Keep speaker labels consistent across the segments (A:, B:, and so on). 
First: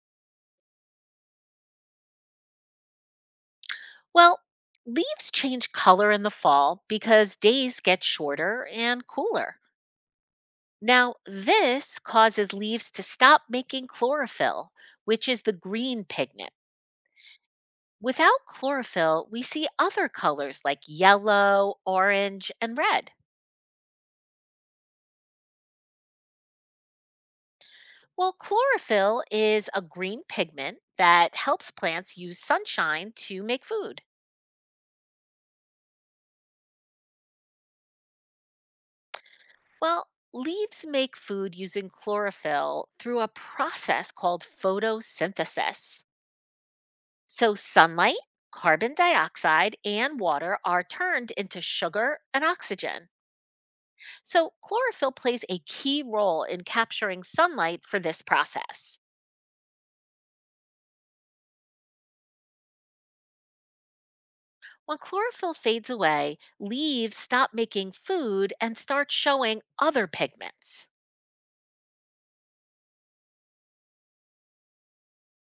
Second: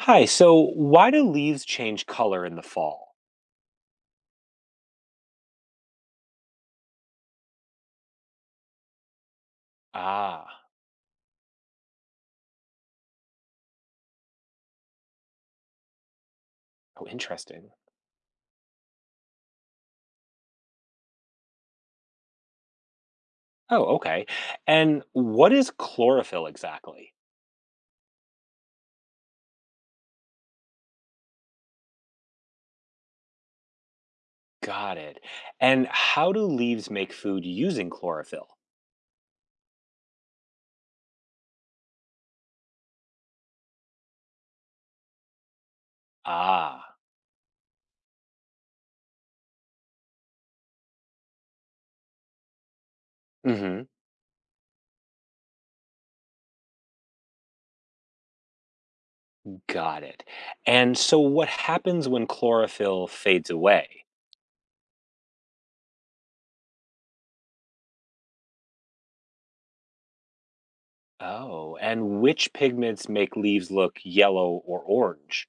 A: Hi, so why do leaves change color in the fall?
B: Well, leaves change color in the fall because days get shorter and cooler.
A: Ah,
B: Now, this causes leaves to stop making chlorophyll, which is the green pigment.
A: oh, interesting.
B: Without chlorophyll, we see other colors like yellow, orange, and red.
A: Oh, okay. And what is chlorophyll exactly?
B: Well, chlorophyll is a green pigment that helps plants use sunshine to make food.
A: Got it. And how do leaves make food using chlorophyll?
B: Well, leaves make food using chlorophyll through a process called photosynthesis.
A: Ah,
B: So, sunlight, carbon dioxide, and water are turned into sugar and oxygen.
A: mm-hmm.
B: So, chlorophyll plays a key role in capturing sunlight for this process.
A: Got it. And so what happens when chlorophyll fades away?
B: When chlorophyll fades away, leaves stop making food and start showing other pigments.
A: Oh, and which pigments make leaves look yellow or orange?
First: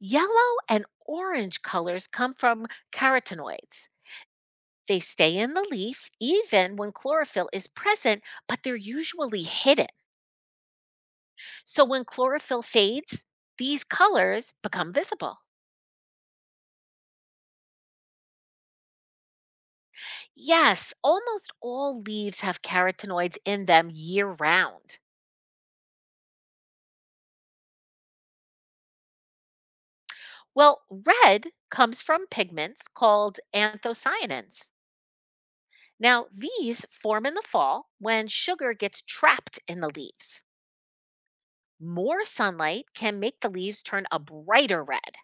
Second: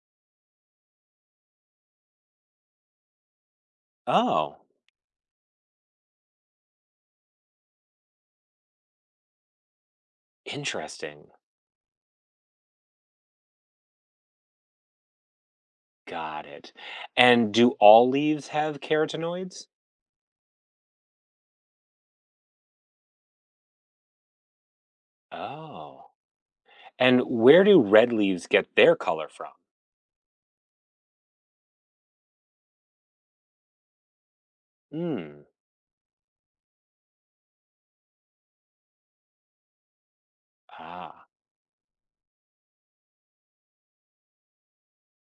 B: Yellow and orange colors come from carotenoids.
A: Oh,
B: They stay in the leaf even when chlorophyll is present, but they're usually hidden.
A: interesting.
B: So when chlorophyll fades, these colors become visible.
A: Got it. And do all leaves have carotenoids?
B: Yes, almost all leaves have carotenoids in them year round.
A: Oh. And where do red leaves get their color from?
B: Well, red comes from pigments called anthocyanins.
A: Hmm.
B: Now, these form in the fall when sugar gets trapped in the leaves.
A: Ah.
B: More sunlight can make the leaves turn a brighter red.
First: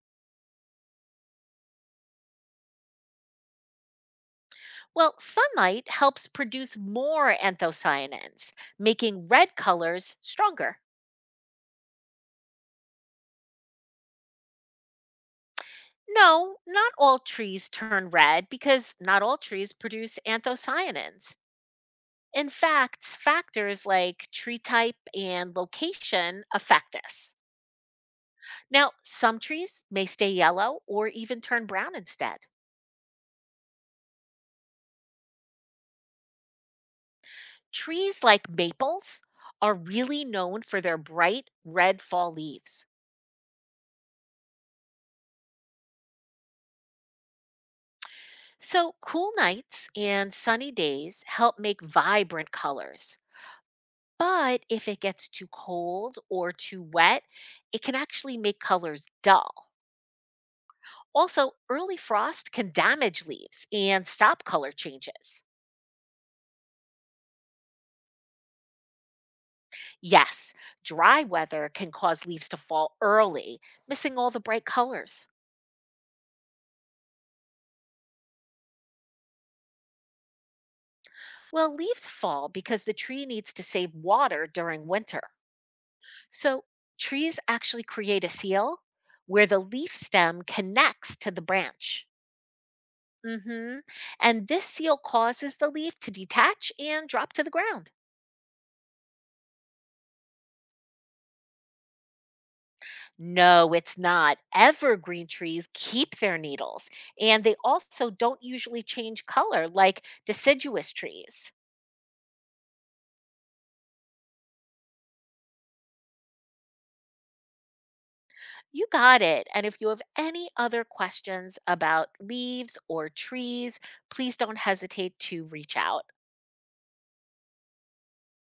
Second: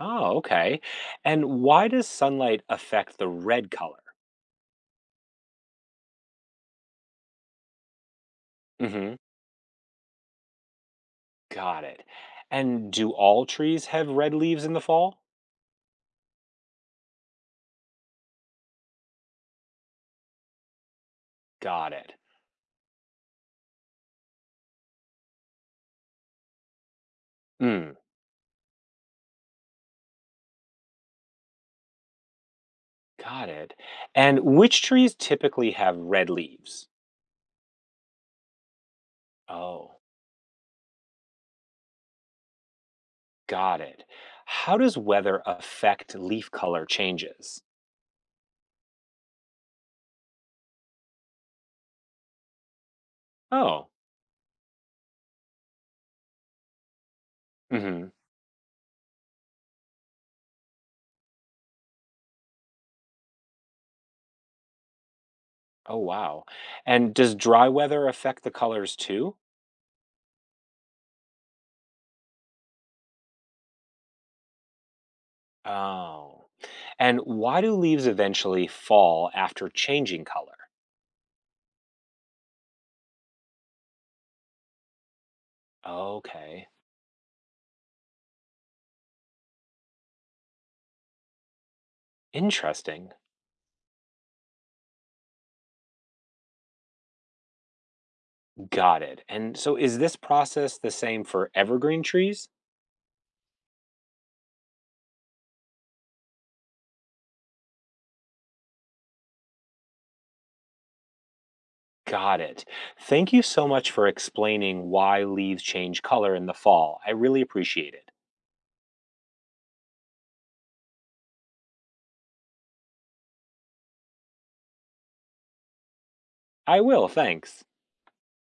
A: Oh, okay. And why does sunlight affect the red color?
B: Well, sunlight helps produce more anthocyanins,
A: Mm-hmm.
B: making red colors stronger.
A: Got it. And do all trees have red leaves in the fall?
B: No, not all trees turn red because not all trees produce anthocyanins.
A: Got it.
B: In fact, factors like tree type and location affect this.
A: Hmm.
B: Now, some trees may stay yellow or even turn brown instead.
A: Got it. And which trees typically have red leaves?
B: Trees like maples are
A: Oh,
B: really known for their bright red fall leaves.
A: got it. How does weather affect leaf color changes?
B: So, cool nights and sunny days help make vibrant colors.
A: Oh.
B: But if it gets too cold or too wet, it can
A: Mm-hmm.
B: actually make colors dull. Also, early frost can damage leaves and stop color changes.
A: Oh, wow. And does dry weather affect the colors too?
B: Yes, dry weather can cause leaves to fall early, missing all the bright colors.
A: Oh. And why do leaves eventually fall after changing color?
B: Well, leaves fall because the tree needs to save water during winter. So,
A: Okay.
B: trees actually create a seal where the leaf stem connects to the branch.
A: Interesting.
B: hmm And this seal causes the leaf to detach and drop to the ground.
A: Got it. And so is this process the same for evergreen trees?
B: No, it's not. Evergreen trees keep their needles, and they also don't usually change color like deciduous trees.
A: Got it. Thank you so much for explaining why leaves change color in the fall. I really appreciate it.
B: You got it. And if you have any other questions about leaves or trees, please don't hesitate to reach out.
A: I will, thanks.